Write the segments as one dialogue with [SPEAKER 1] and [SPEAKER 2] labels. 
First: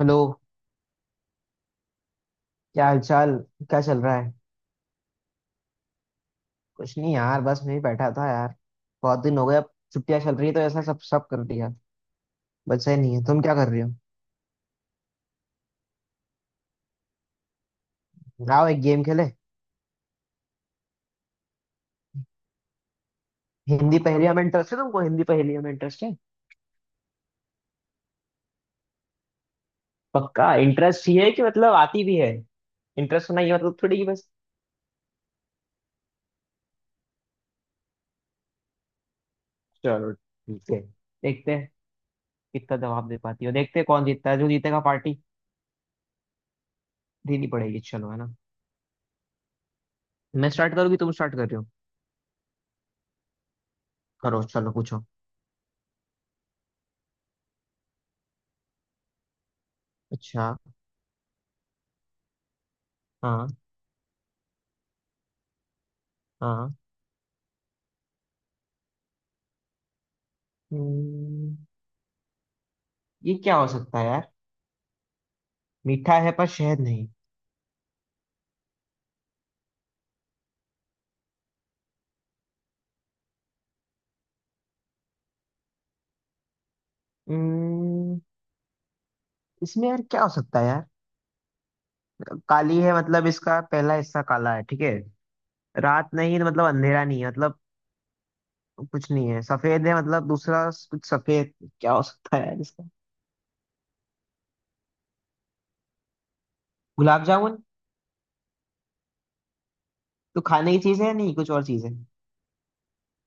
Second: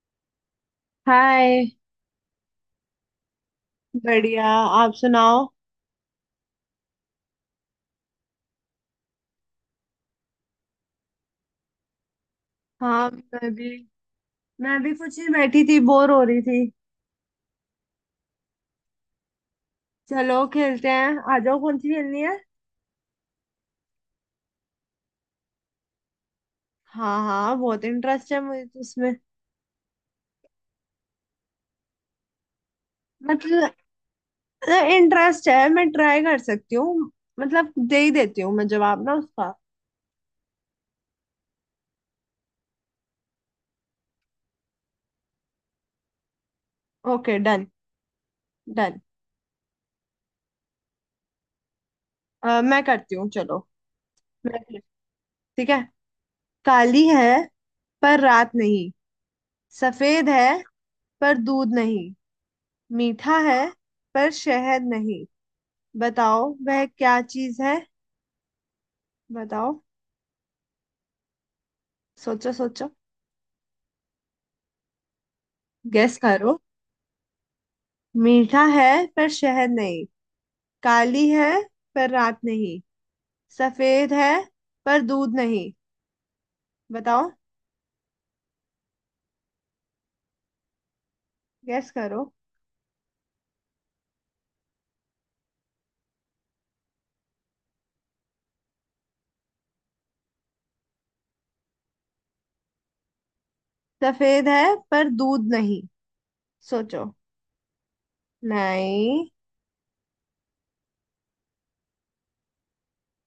[SPEAKER 1] Hello.
[SPEAKER 2] Hi.
[SPEAKER 1] क्या हालचाल? क्या चल रहा है?
[SPEAKER 2] बढ़िया, आप सुनाओ।
[SPEAKER 1] कुछ नहीं यार, बस मैं ही बैठा था यार। बहुत दिन हो गए, अब छुट्टियां चल रही है तो ऐसा सब सब कर दिया। बचा ही
[SPEAKER 2] हाँ,
[SPEAKER 1] नहीं है। तुम
[SPEAKER 2] मैं
[SPEAKER 1] क्या
[SPEAKER 2] भी
[SPEAKER 1] कर रहे हो?
[SPEAKER 2] मैं भी कुछ ही बैठी थी, बोर हो रही थी।
[SPEAKER 1] आओ, एक गेम खेले।
[SPEAKER 2] चलो, खेलते हैं, आ जाओ, कौन सी खेलनी है?
[SPEAKER 1] हिंदी पहेलियां में इंटरेस्ट है तुमको? हिंदी पहेलियां में इंटरेस्ट है?
[SPEAKER 2] हाँ, हाँ, बहुत इंटरेस्ट है मुझे तो उसमें।
[SPEAKER 1] पक्का इंटरेस्ट? ये है कि मतलब आती भी है? इंटरेस्ट होना ये
[SPEAKER 2] मतलब,
[SPEAKER 1] मतलब थोड़ी कि बस।
[SPEAKER 2] इंटरेस्ट है, मैं ट्राई कर सकती हूँ। मतलब, दे ही देती हूँ मैं जवाब ना उसका।
[SPEAKER 1] चलो ठीक है, देखते हैं। कितना जवाब दे पाती हो देखते हैं, कौन जीतता है, जो जीतेगा पार्टी
[SPEAKER 2] ओके।
[SPEAKER 1] देनी
[SPEAKER 2] डन।
[SPEAKER 1] पड़ेगी। चलो है ना।
[SPEAKER 2] डन।
[SPEAKER 1] मैं स्टार्ट करूँ कि तुम स्टार्ट कर रहे हो?
[SPEAKER 2] मैं करती हूँ, चलो।
[SPEAKER 1] करो,
[SPEAKER 2] मैं
[SPEAKER 1] चलो
[SPEAKER 2] खेल-
[SPEAKER 1] पूछो।
[SPEAKER 2] ठीक है। काली है पर रात नहीं। सफेद है
[SPEAKER 1] अच्छा।
[SPEAKER 2] पर दूध नहीं। मीठा
[SPEAKER 1] हाँ
[SPEAKER 2] है पर शहद नहीं। बताओ,
[SPEAKER 1] हाँ।
[SPEAKER 2] वह क्या चीज है? बताओ।
[SPEAKER 1] हम्म,
[SPEAKER 2] सोचो, सोचो।
[SPEAKER 1] ये क्या हो सकता है यार?
[SPEAKER 2] गेस
[SPEAKER 1] मीठा है पर
[SPEAKER 2] करो।
[SPEAKER 1] शहद नहीं।
[SPEAKER 2] मीठा है पर शहद नहीं। काली है पर रात नहीं। सफेद है पर दूध नहीं। बताओ।
[SPEAKER 1] हम्म, इसमें यार क्या हो सकता है यार?
[SPEAKER 2] गेस करो।
[SPEAKER 1] काली है मतलब, इसका पहला हिस्सा काला है ठीक है। रात नहीं तो मतलब अंधेरा नहीं है मतलब। कुछ नहीं है, सफेद है मतलब दूसरा कुछ सफेद। क्या हो सकता है यार इसका?
[SPEAKER 2] सफेद है पर दूध नहीं। सोचो।
[SPEAKER 1] गुलाब जामुन।
[SPEAKER 2] नहीं।
[SPEAKER 1] तो खाने की चीज है नहीं? कुछ और चीज है?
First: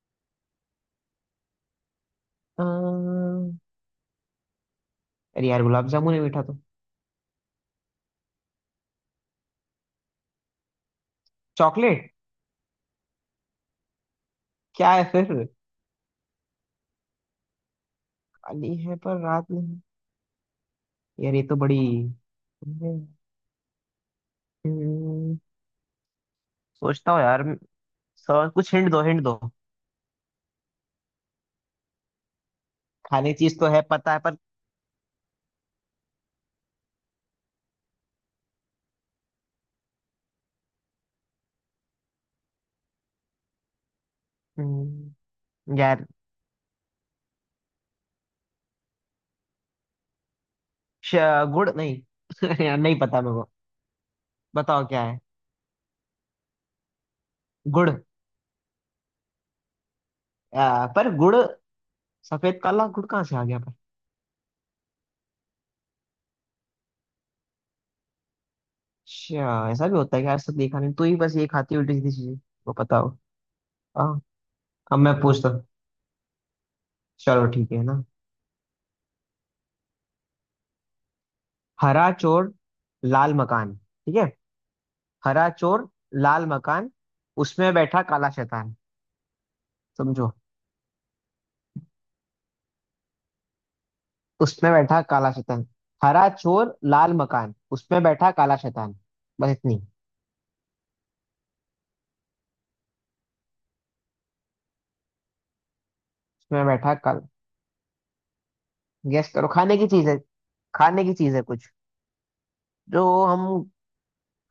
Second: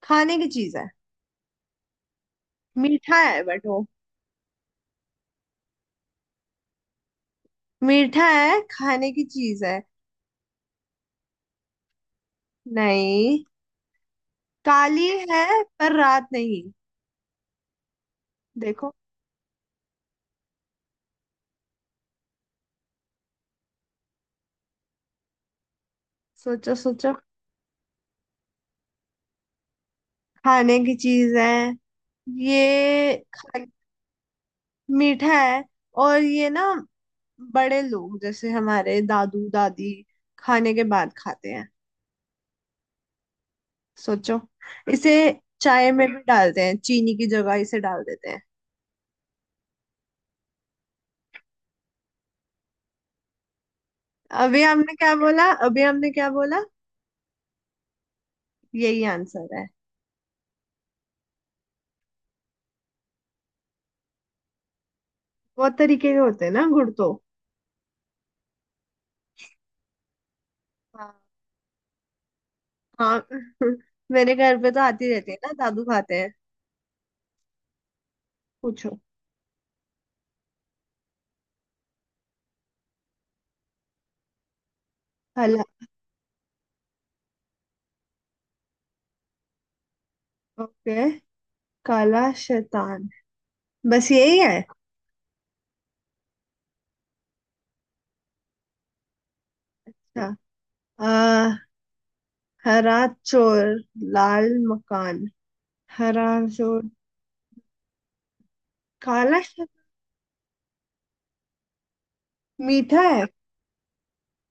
[SPEAKER 2] खाने की चीज है। मीठा है,
[SPEAKER 1] अम्म,
[SPEAKER 2] बट वो।
[SPEAKER 1] अरे यार गुलाब जामुन है, मीठा तो।
[SPEAKER 2] मीठा है, खाने की चीज है।
[SPEAKER 1] चॉकलेट।
[SPEAKER 2] नहीं।
[SPEAKER 1] क्या है
[SPEAKER 2] काली
[SPEAKER 1] फिर?
[SPEAKER 2] है पर रात नहीं।
[SPEAKER 1] काली
[SPEAKER 2] देखो।
[SPEAKER 1] है पर रात नहीं। यार ये तो बड़ी। हम्म,
[SPEAKER 2] सोचो,
[SPEAKER 1] सोचता
[SPEAKER 2] सोचो।
[SPEAKER 1] हूँ यार। सर कुछ हिंट दो, हिंट दो।
[SPEAKER 2] खाने की चीज है। ये
[SPEAKER 1] खाने की चीज
[SPEAKER 2] खा-
[SPEAKER 1] तो है पता है, पर।
[SPEAKER 2] मीठा है। और ये ना, बड़े लोग जैसे हमारे दादू दादी खाने के बाद खाते हैं। सोचो। इसे
[SPEAKER 1] हम्म,
[SPEAKER 2] चाय
[SPEAKER 1] यार
[SPEAKER 2] में भी डालते हैं, चीनी की जगह इसे डाल देते हैं।
[SPEAKER 1] श, गुड़ नहीं। यार नहीं पता मेरे को।
[SPEAKER 2] अभी
[SPEAKER 1] बताओ
[SPEAKER 2] हमने
[SPEAKER 1] क्या
[SPEAKER 2] क्या
[SPEAKER 1] है।
[SPEAKER 2] बोला? अभी हमने क्या बोला?
[SPEAKER 1] गुड़।
[SPEAKER 2] यही आंसर है।
[SPEAKER 1] पर गुड़। सफेद काला गुड़ कहाँ से आ गया पर?
[SPEAKER 2] बहुत तरीके के होते हैं ना गुड़ तो।
[SPEAKER 1] अच्छा, ऐसा भी होता है कि आज तक देखा नहीं, तू
[SPEAKER 2] हाँ।
[SPEAKER 1] ही बस ये खाती उल्टी सीधी चीजें। वो पता हो।
[SPEAKER 2] हाँ।
[SPEAKER 1] हाँ।
[SPEAKER 2] मेरे घर पे तो
[SPEAKER 1] अब
[SPEAKER 2] आती
[SPEAKER 1] मैं
[SPEAKER 2] रहती है
[SPEAKER 1] पूछता
[SPEAKER 2] ना,
[SPEAKER 1] हूँ।
[SPEAKER 2] दादू खाते हैं।
[SPEAKER 1] चलो ठीक है ना।
[SPEAKER 2] पूछो।
[SPEAKER 1] हरा चोर लाल मकान, ठीक है। हरा
[SPEAKER 2] काला।
[SPEAKER 1] चोर लाल मकान उसमें बैठा काला शैतान। समझो।
[SPEAKER 2] ओके। काला शैतान। बस यही है।
[SPEAKER 1] उसमें बैठा काला शैतान। हरा चोर लाल मकान उसमें बैठा काला शैतान। बस इतनी।
[SPEAKER 2] अच्छा। आ, हरा चोर, लाल मकान। हरा
[SPEAKER 1] उसमें
[SPEAKER 2] चोर।
[SPEAKER 1] बैठा काल। गेस
[SPEAKER 2] काला
[SPEAKER 1] करो, खाने
[SPEAKER 2] शक्कर।
[SPEAKER 1] की चीज है। खाने की चीज है कुछ।
[SPEAKER 2] मीठा
[SPEAKER 1] जो
[SPEAKER 2] है।
[SPEAKER 1] हम।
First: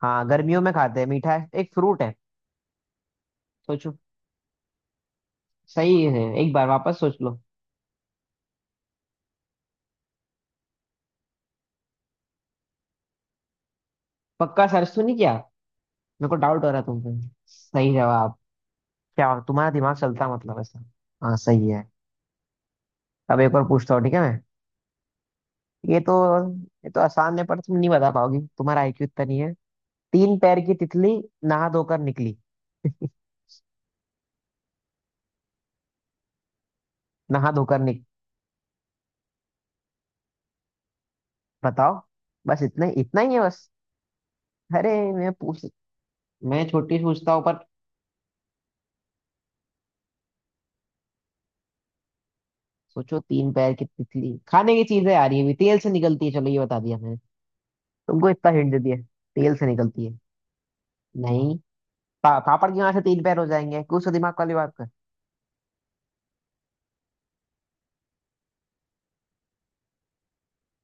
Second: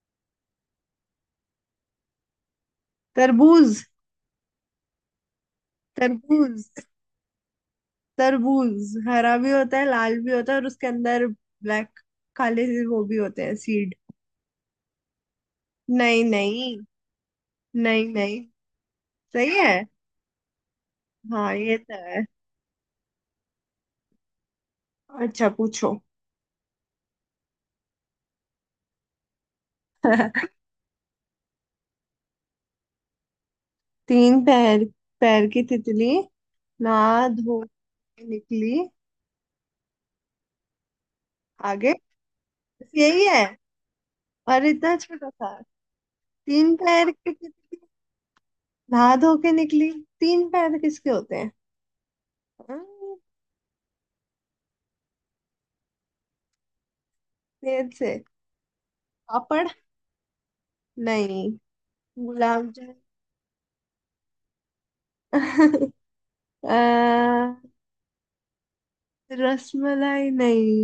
[SPEAKER 1] हाँ, गर्मियों में खाते हैं, मीठा है, एक फ्रूट है।
[SPEAKER 2] तरबूज।
[SPEAKER 1] सोचो। सही है, एक बार
[SPEAKER 2] तरबूज।
[SPEAKER 1] वापस सोच लो।
[SPEAKER 2] तरबूज हरा भी होता है, लाल भी होता है, और उसके अंदर ब्लैक, काले से वो भी होते हैं, सीड।
[SPEAKER 1] पक्का सर्च तो नहीं किया?
[SPEAKER 2] नहीं,
[SPEAKER 1] मेरे को डाउट हो
[SPEAKER 2] नहीं।
[SPEAKER 1] रहा है तुम पे। सही
[SPEAKER 2] नहीं,
[SPEAKER 1] जवाब।
[SPEAKER 2] नहीं।
[SPEAKER 1] क्या
[SPEAKER 2] सही
[SPEAKER 1] तुम्हारा
[SPEAKER 2] है।
[SPEAKER 1] दिमाग चलता मतलब ऐसा? हाँ
[SPEAKER 2] हाँ,
[SPEAKER 1] सही
[SPEAKER 2] ये
[SPEAKER 1] है।
[SPEAKER 2] तो है।
[SPEAKER 1] अब एक और पूछता हूँ, ठीक है मैं?
[SPEAKER 2] अच्छा, पूछो।
[SPEAKER 1] ये तो। ये तो आसान है पर तुम नहीं बता पाओगी, तुम्हारा आईक्यू इतना नहीं है। तीन पैर की तितली, नहा धोकर निकली।
[SPEAKER 2] तीन पैर। पैर की तितली। ना।
[SPEAKER 1] नहा
[SPEAKER 2] धो
[SPEAKER 1] धोकर निक।
[SPEAKER 2] के निकली। आगे?
[SPEAKER 1] बताओ। बस इतना
[SPEAKER 2] बस
[SPEAKER 1] इतना
[SPEAKER 2] यही
[SPEAKER 1] ही है
[SPEAKER 2] है?
[SPEAKER 1] बस।
[SPEAKER 2] और
[SPEAKER 1] अरे
[SPEAKER 2] इतना छोटा
[SPEAKER 1] मैं
[SPEAKER 2] सा?
[SPEAKER 1] पूछ। मैं
[SPEAKER 2] तीन
[SPEAKER 1] छोटी
[SPEAKER 2] पैर की
[SPEAKER 1] पूछता हूँ पर।
[SPEAKER 2] नहा धो के निकली। तीन पैर किसके होते हैं? हम्म,
[SPEAKER 1] सोचो, तीन पैर की तितली, खाने की चीज है यार, ये भी तेल से निकलती है, चलो ये बता दिया मैंने।
[SPEAKER 2] पेड़ से।
[SPEAKER 1] तुमको इतना हिंट दे दिया। तेल से
[SPEAKER 2] पापड़।
[SPEAKER 1] निकलती है।
[SPEAKER 2] नहीं।
[SPEAKER 1] नहीं। पापड़
[SPEAKER 2] गुलाब
[SPEAKER 1] की वहां से तीन पैर हो जाएंगे? कुछ तो दिमाग वाली बात कर।
[SPEAKER 2] जामुन। अ, रसमलाई नहीं?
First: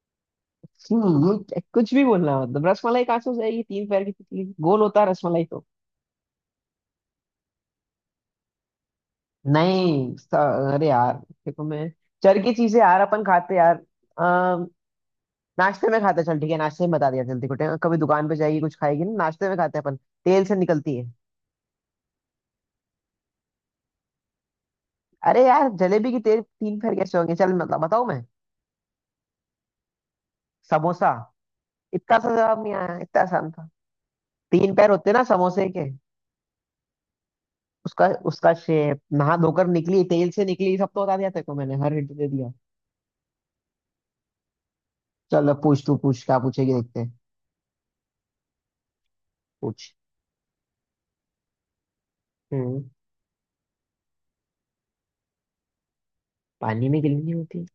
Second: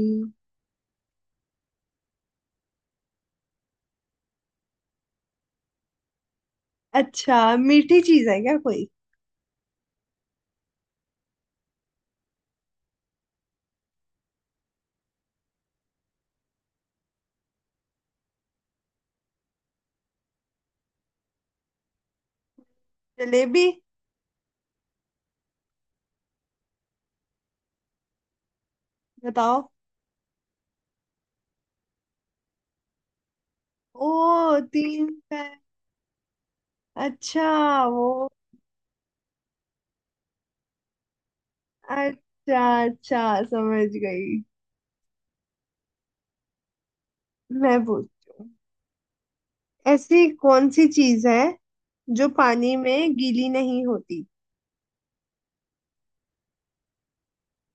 [SPEAKER 1] कुछ भी बोलना मतलब, रसमलाई कहाँ से हो जाएगी? तीन पैर की तितली, गोल होता है रसमलाई तो।
[SPEAKER 2] अच्छा, मीठी चीज है क्या कोई?
[SPEAKER 1] नहीं, अरे यार। देखो मैं। चर की चीजें यार, अपन खाते यार। नाश्ते में खाते हैं, चल ठीक है, नाश्ते में बता दिया जल्दी को कभी दुकान पे जाएगी कुछ खाएगी ना, नाश्ते में खाते हैं अपन। तेल से निकलती है।
[SPEAKER 2] जलेबी।
[SPEAKER 1] अरे यार जलेबी की तेल तीन पैर कैसे होंगे? चल मतलब बताऊं मैं?
[SPEAKER 2] बताओ।
[SPEAKER 1] समोसा। इतना सा जवाब नहीं आया, इतना आसान था।
[SPEAKER 2] ओ,
[SPEAKER 1] तीन पैर होते
[SPEAKER 2] तीन
[SPEAKER 1] ना
[SPEAKER 2] पैर।
[SPEAKER 1] समोसे के।
[SPEAKER 2] अच्छा। वो।
[SPEAKER 1] उसका। उसका शेप, नहा धोकर निकली, तेल से निकली, सब तो बता दिया तेरे को मैंने, हर हिंट दे दिया।
[SPEAKER 2] अच्छा, अच्छा, समझ गई।
[SPEAKER 1] चल अब पूछ, तू पूछ, क्या पूछेगी देखते हैं।
[SPEAKER 2] मैं पूछती हूँ।
[SPEAKER 1] पूछ।
[SPEAKER 2] ऐसी कौन सी चीज है जो पानी
[SPEAKER 1] हम्म।
[SPEAKER 2] में गीली नहीं होती?
[SPEAKER 1] पानी में गिली नहीं होती।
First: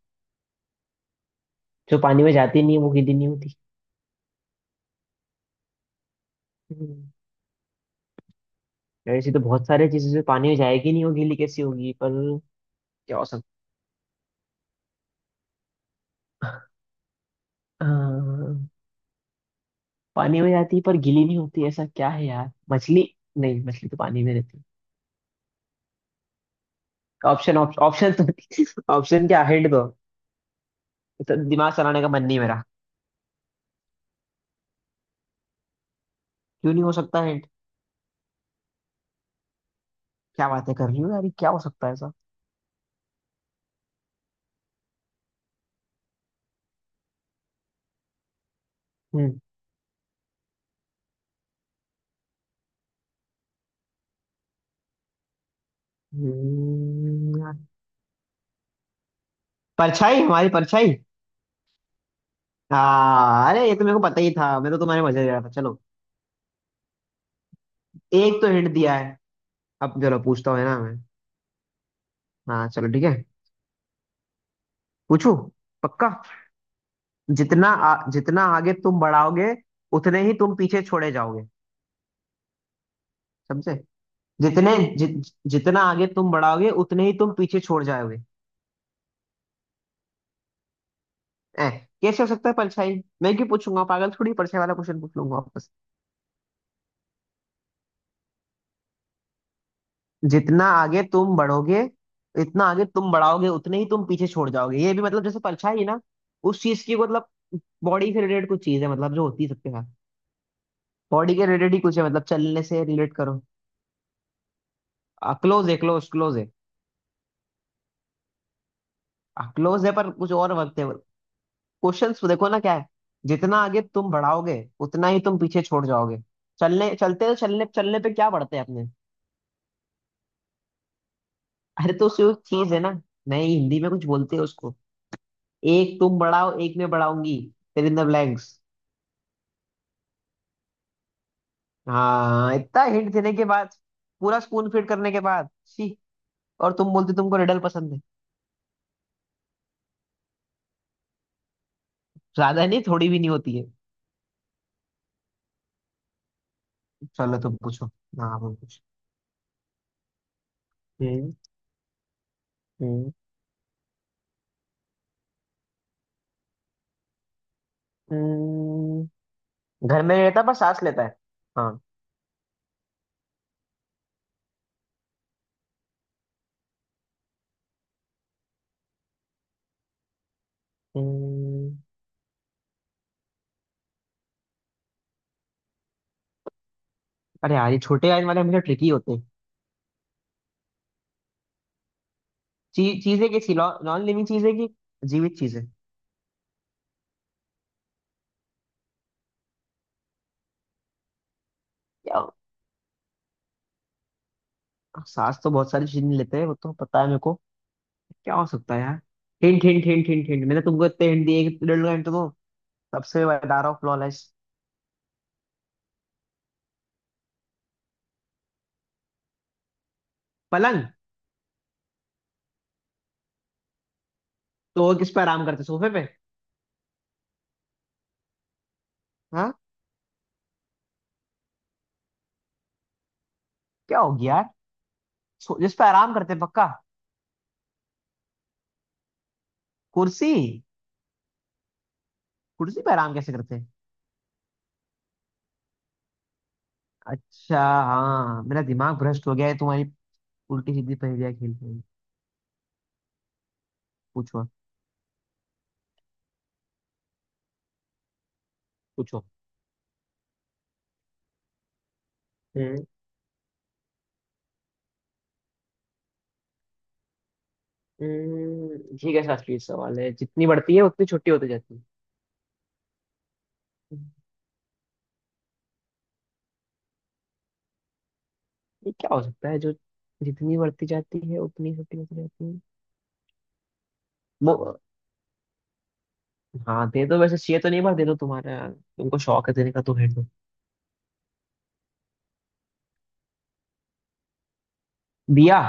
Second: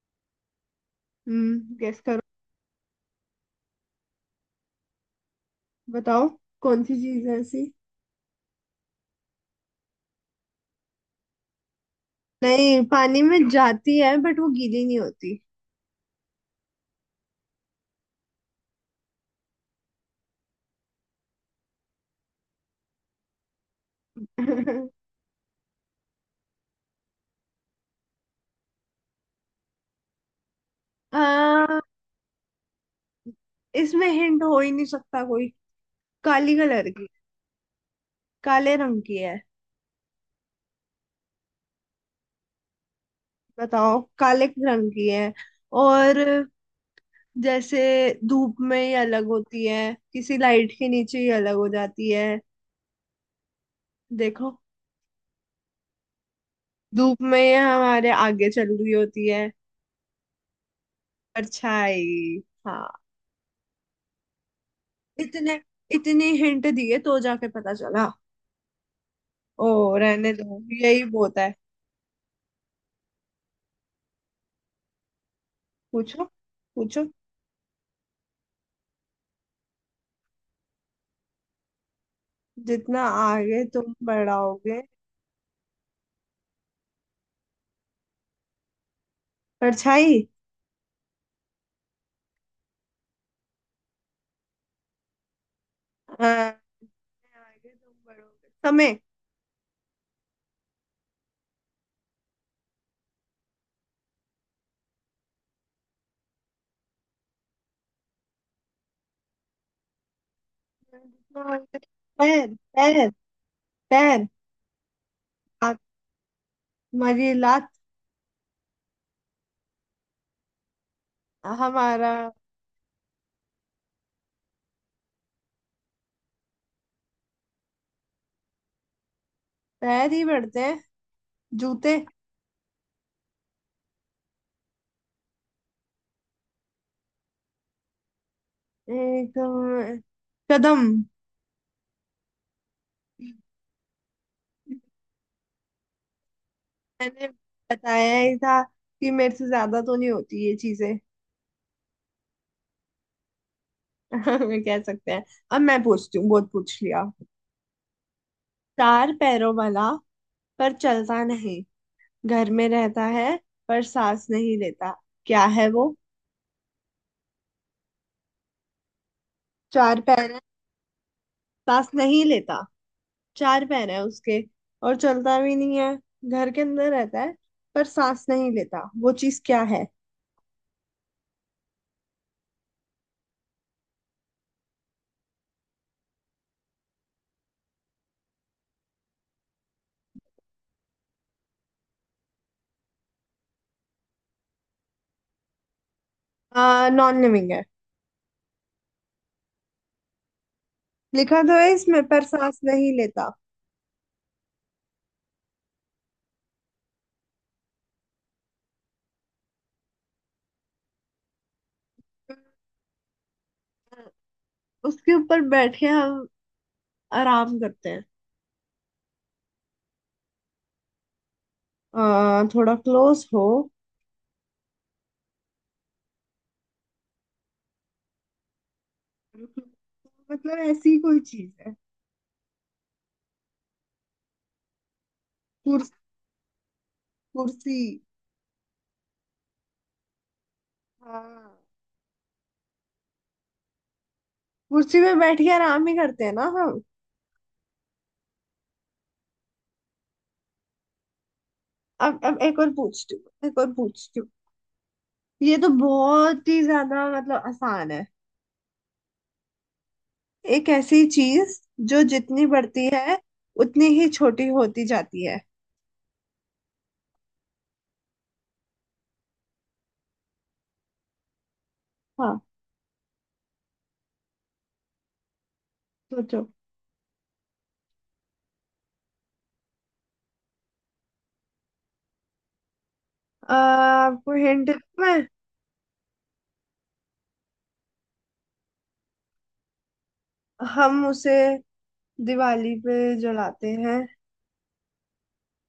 [SPEAKER 1] जो
[SPEAKER 2] गेस।
[SPEAKER 1] पानी में जाती नहीं है वो गीली नहीं होती।
[SPEAKER 2] बताओ, कौन सी
[SPEAKER 1] हम्म,
[SPEAKER 2] चीज है ऐसी?
[SPEAKER 1] ऐसी तो बहुत सारी चीजें जो पानी में जाएगी नहीं, वो गीली कैसी होगी पर?
[SPEAKER 2] नहीं,
[SPEAKER 1] क्या
[SPEAKER 2] पानी
[SPEAKER 1] हो।
[SPEAKER 2] में जाती है बट वो गीली नहीं होती।
[SPEAKER 1] अ, पानी में जाती है पर गीली नहीं होती? ऐसा क्या है यार? मछली? नहीं मछली तो पानी में रहती है, ऑप्शन ऑप्शन तो। ऑप्शन क्या, हिंट दो। तो दिमाग
[SPEAKER 2] आ,
[SPEAKER 1] चलाने का मन नहीं मेरा।
[SPEAKER 2] इसमें हिंट हो ही नहीं सकता कोई। काली
[SPEAKER 1] क्यों नहीं
[SPEAKER 2] कलर
[SPEAKER 1] हो
[SPEAKER 2] की।
[SPEAKER 1] सकता हिंट?
[SPEAKER 2] काले रंग की है।
[SPEAKER 1] क्या बातें कर रही हो यार? ये क्या हो सकता है ऐसा?
[SPEAKER 2] बताओ, काले रंग की है। और, जैसे, धूप में ही अलग
[SPEAKER 1] हम्म।
[SPEAKER 2] होती है, किसी लाइट के नीचे ही अलग हो जाती है। देखो, धूप में ही
[SPEAKER 1] हम्म,
[SPEAKER 2] हमारे आगे चल रही होती है।
[SPEAKER 1] परछाई, हमारी परछाई।
[SPEAKER 2] परछाई। हाँ।
[SPEAKER 1] हाँ, अरे ये तो मेरे को पता ही था, मैं तो तुम्हारे मजे ले रहा था,
[SPEAKER 2] इतने,
[SPEAKER 1] चलो।
[SPEAKER 2] इतने हिंट दिए तो जाके पता चला।
[SPEAKER 1] एक तो हिंट दिया है।
[SPEAKER 2] ओ,
[SPEAKER 1] अब चलो
[SPEAKER 2] रहने
[SPEAKER 1] पूछता हूँ
[SPEAKER 2] दो,
[SPEAKER 1] है ना मैं।
[SPEAKER 2] यही बहुत है।
[SPEAKER 1] हाँ चलो ठीक है। पूछू। पक्का।
[SPEAKER 2] पूछो, पूछो।
[SPEAKER 1] जितना आगे तुम बढ़ाओगे उतने ही तुम पीछे छोड़े जाओगे।
[SPEAKER 2] जितना आगे
[SPEAKER 1] समझे?
[SPEAKER 2] तुम
[SPEAKER 1] जितने
[SPEAKER 2] बढ़ाओगे?
[SPEAKER 1] जि, जितना आगे तुम बढ़ाओगे उतने ही तुम पीछे छोड़ जाओगे।
[SPEAKER 2] परछाई।
[SPEAKER 1] ए, कैसे हो सकता है परछाई? मैं क्यों पूछूंगा, पागल थोड़ी परछाई वाला क्वेश्चन पूछ लूंगा वापस।
[SPEAKER 2] अ, आगे तुम बढ़ोगे, समय?
[SPEAKER 1] जितना आगे तुम बढ़ोगे। इतना आगे तुम बढ़ाओगे उतने ही तुम पीछे छोड़ जाओगे, ये भी मतलब जैसे परछाई है ना। उस चीज की मतलब। बॉडी से रिलेटेड कुछ चीज है, मतलब जो होती है सबके साथ। बॉडी
[SPEAKER 2] जितना
[SPEAKER 1] के रिलेटेड
[SPEAKER 2] आगे-
[SPEAKER 1] ही कुछ है, मतलब
[SPEAKER 2] पैर।
[SPEAKER 1] चलने से
[SPEAKER 2] पैर।
[SPEAKER 1] रिलेट करो।
[SPEAKER 2] पैर।
[SPEAKER 1] क्लोज
[SPEAKER 2] हाथ।
[SPEAKER 1] है, क्लोज क्लोज है।
[SPEAKER 2] हमारी लात।
[SPEAKER 1] क्लोज है पर कुछ और वक्त है।
[SPEAKER 2] हमारा
[SPEAKER 1] क्वेश्चंस देखो ना क्या है। जितना आगे तुम बढ़ाओगे उतना ही तुम पीछे छोड़ जाओगे। चलने चलते तो चलने चलने पे क्या बढ़ते हैं अपने?
[SPEAKER 2] पैर ही बढ़ते हैं।
[SPEAKER 1] अरे
[SPEAKER 2] जूते।
[SPEAKER 1] तो सिर्फ चीज है ना। नहीं, हिंदी में कुछ बोलते हैं उसको। एक तुम बढ़ाओ, एक मैं बढ़ाऊंगी। फिर इन द ब्लैंक्स।
[SPEAKER 2] एक, कदम।
[SPEAKER 1] हाँ, इतना हिंट देने के बाद। पूरा स्पून फीड करने के बाद छी। और तुम बोलते
[SPEAKER 2] मैंने
[SPEAKER 1] तुमको रिडल पसंद है।
[SPEAKER 2] बताया ही था कि मेरे से ज्यादा तो नहीं होती ये चीजें।
[SPEAKER 1] ज्यादा नहीं, थोड़ी भी नहीं होती है।
[SPEAKER 2] कह सकते हैं। अब मैं पूछती हूँ, बहुत पूछ लिया।
[SPEAKER 1] चलो तुम पूछो। हाँ तुम पूछो।
[SPEAKER 2] चार पैरों वाला पर चलता
[SPEAKER 1] हम्म।
[SPEAKER 2] नहीं। घर में रहता
[SPEAKER 1] हम्म।
[SPEAKER 2] है पर सांस नहीं लेता। क्या है वो?
[SPEAKER 1] हम्म।
[SPEAKER 2] चार
[SPEAKER 1] घर में नहीं
[SPEAKER 2] पैर है।
[SPEAKER 1] रहता पर सांस लेता है? हाँ।
[SPEAKER 2] सांस नहीं लेता। चार पैर है उसके, और चलता भी नहीं है। घर के अंदर रहता है, पर सांस नहीं लेता। वो चीज क्या है?
[SPEAKER 1] हम्म अरे यार ये छोटे आयन वाले हमेशा ट्रिकी होते हैं। चीजें कैसी, नॉन लिविंग चीजें की? जीवित चीजें
[SPEAKER 2] नॉन लिविंग है। लिखा तो है इसमें,
[SPEAKER 1] क्या?
[SPEAKER 2] पर सांस नहीं लेता।
[SPEAKER 1] सांस तो बहुत सारी चीजें लेते हैं वो तो पता है मेरे को। क्या हो सकता है यार? Hint hint hint hint hint, मैंने तुमको इतने हिंट दिए कि तुम हिंट दो। सबसे बता ऑफ फ्लॉलेस।
[SPEAKER 2] उसके ऊपर बैठ के हम आराम करते हैं।
[SPEAKER 1] पलंग।
[SPEAKER 2] थोड़ा क्लोज हो।
[SPEAKER 1] तो वो किस पे आराम करते? सोफे पे? हाँ।
[SPEAKER 2] मतलब, ऐसी ही कोई चीज है।
[SPEAKER 1] क्या हो गया यार? जिस पे
[SPEAKER 2] कुर्स,
[SPEAKER 1] आराम करते पक्का?
[SPEAKER 2] कुर्सी।
[SPEAKER 1] कुर्सी।
[SPEAKER 2] हाँ।
[SPEAKER 1] कुर्सी पे आराम कैसे करते?
[SPEAKER 2] कुर्सी पे बैठ के आराम ही करते हैं ना हम।
[SPEAKER 1] अच्छा। हाँ, मेरा दिमाग भ्रष्ट हो गया है तुम्हारी। उल्टी सीधी पहेलियां खेल खेल।
[SPEAKER 2] अब एक और पूछती हूँ, एक और पूछती हूँ।
[SPEAKER 1] पूछो।
[SPEAKER 2] ये तो बहुत ही ज्यादा, मतलब, आसान है।
[SPEAKER 1] पूछो।
[SPEAKER 2] एक ऐसी चीज जो जितनी बढ़ती है उतनी ही छोटी होती जाती है।
[SPEAKER 1] ठीक है, शास्त्रीय सवाल है, जितनी बढ़ती है उतनी छोटी होती जाती है।
[SPEAKER 2] हाँ।
[SPEAKER 1] हम्म,
[SPEAKER 2] सोचो।
[SPEAKER 1] ये क्या हो सकता है जो। जितनी बढ़ती जाती है उतनी छोटी होती जाती है।
[SPEAKER 2] आपको हिंट
[SPEAKER 1] वो।
[SPEAKER 2] में,
[SPEAKER 1] हाँ दे दो, वैसे चाहिए तो नहीं पर दे दो, तुम्हारा तुमको शौक है देने का तो दे दो।
[SPEAKER 2] हम उसे दिवाली पे जलाते हैं।
[SPEAKER 1] दिया।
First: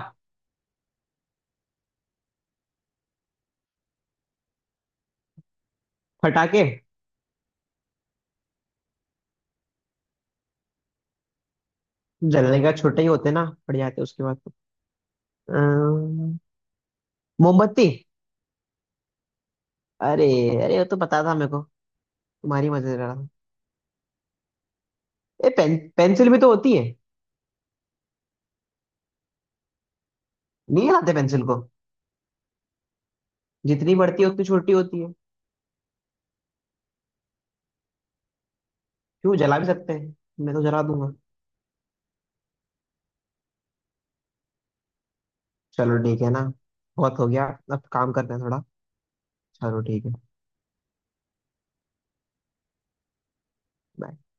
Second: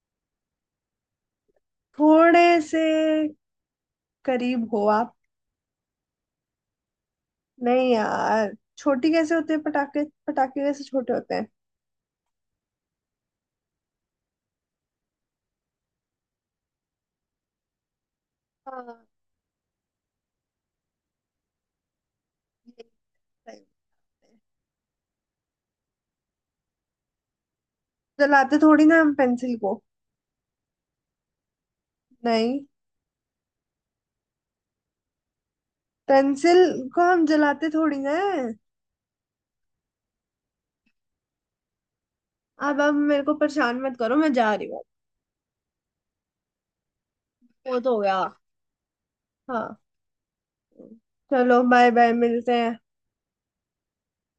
[SPEAKER 2] थोड़े से करीब हो आप।
[SPEAKER 1] फटाके।
[SPEAKER 2] नहीं यार। छोटी कैसे होते हैं पटाखे? पटाखे कैसे छोटे होते हैं?
[SPEAKER 1] जलने का छोटे ही होते ना, पड़ जाते उसके बाद तो। अम्म, मोमबत्ती।
[SPEAKER 2] हाँ।
[SPEAKER 1] अरे। अरे वो तो पता था मेरे को। तुम्हारी
[SPEAKER 2] ये
[SPEAKER 1] मजे ले रहा था।
[SPEAKER 2] सही होते हैं।
[SPEAKER 1] ए पेन पेंसिल भी तो होती है।
[SPEAKER 2] जलाते थोड़ी ना हम पेंसिल को।
[SPEAKER 1] नहीं आते पेंसिल को।
[SPEAKER 2] नहीं।
[SPEAKER 1] जितनी बढ़ती है उतनी छोटी होती है।
[SPEAKER 2] पेंसिल को हम जलाते थोड़ी ना है।
[SPEAKER 1] क्यों, जला भी सकते हैं। मैं तो जला दूंगा।
[SPEAKER 2] अब मेरे को परेशान मत करो, मैं जा रही हूँ।
[SPEAKER 1] चलो ठीक है ना। बहुत हो गया।
[SPEAKER 2] वो
[SPEAKER 1] अब
[SPEAKER 2] तो हो
[SPEAKER 1] काम
[SPEAKER 2] गया।
[SPEAKER 1] करते हैं थोड़ा।
[SPEAKER 2] हाँ।
[SPEAKER 1] चलो ठीक है।
[SPEAKER 2] चलो, बाय बाय, मिलते हैं।
[SPEAKER 1] bye.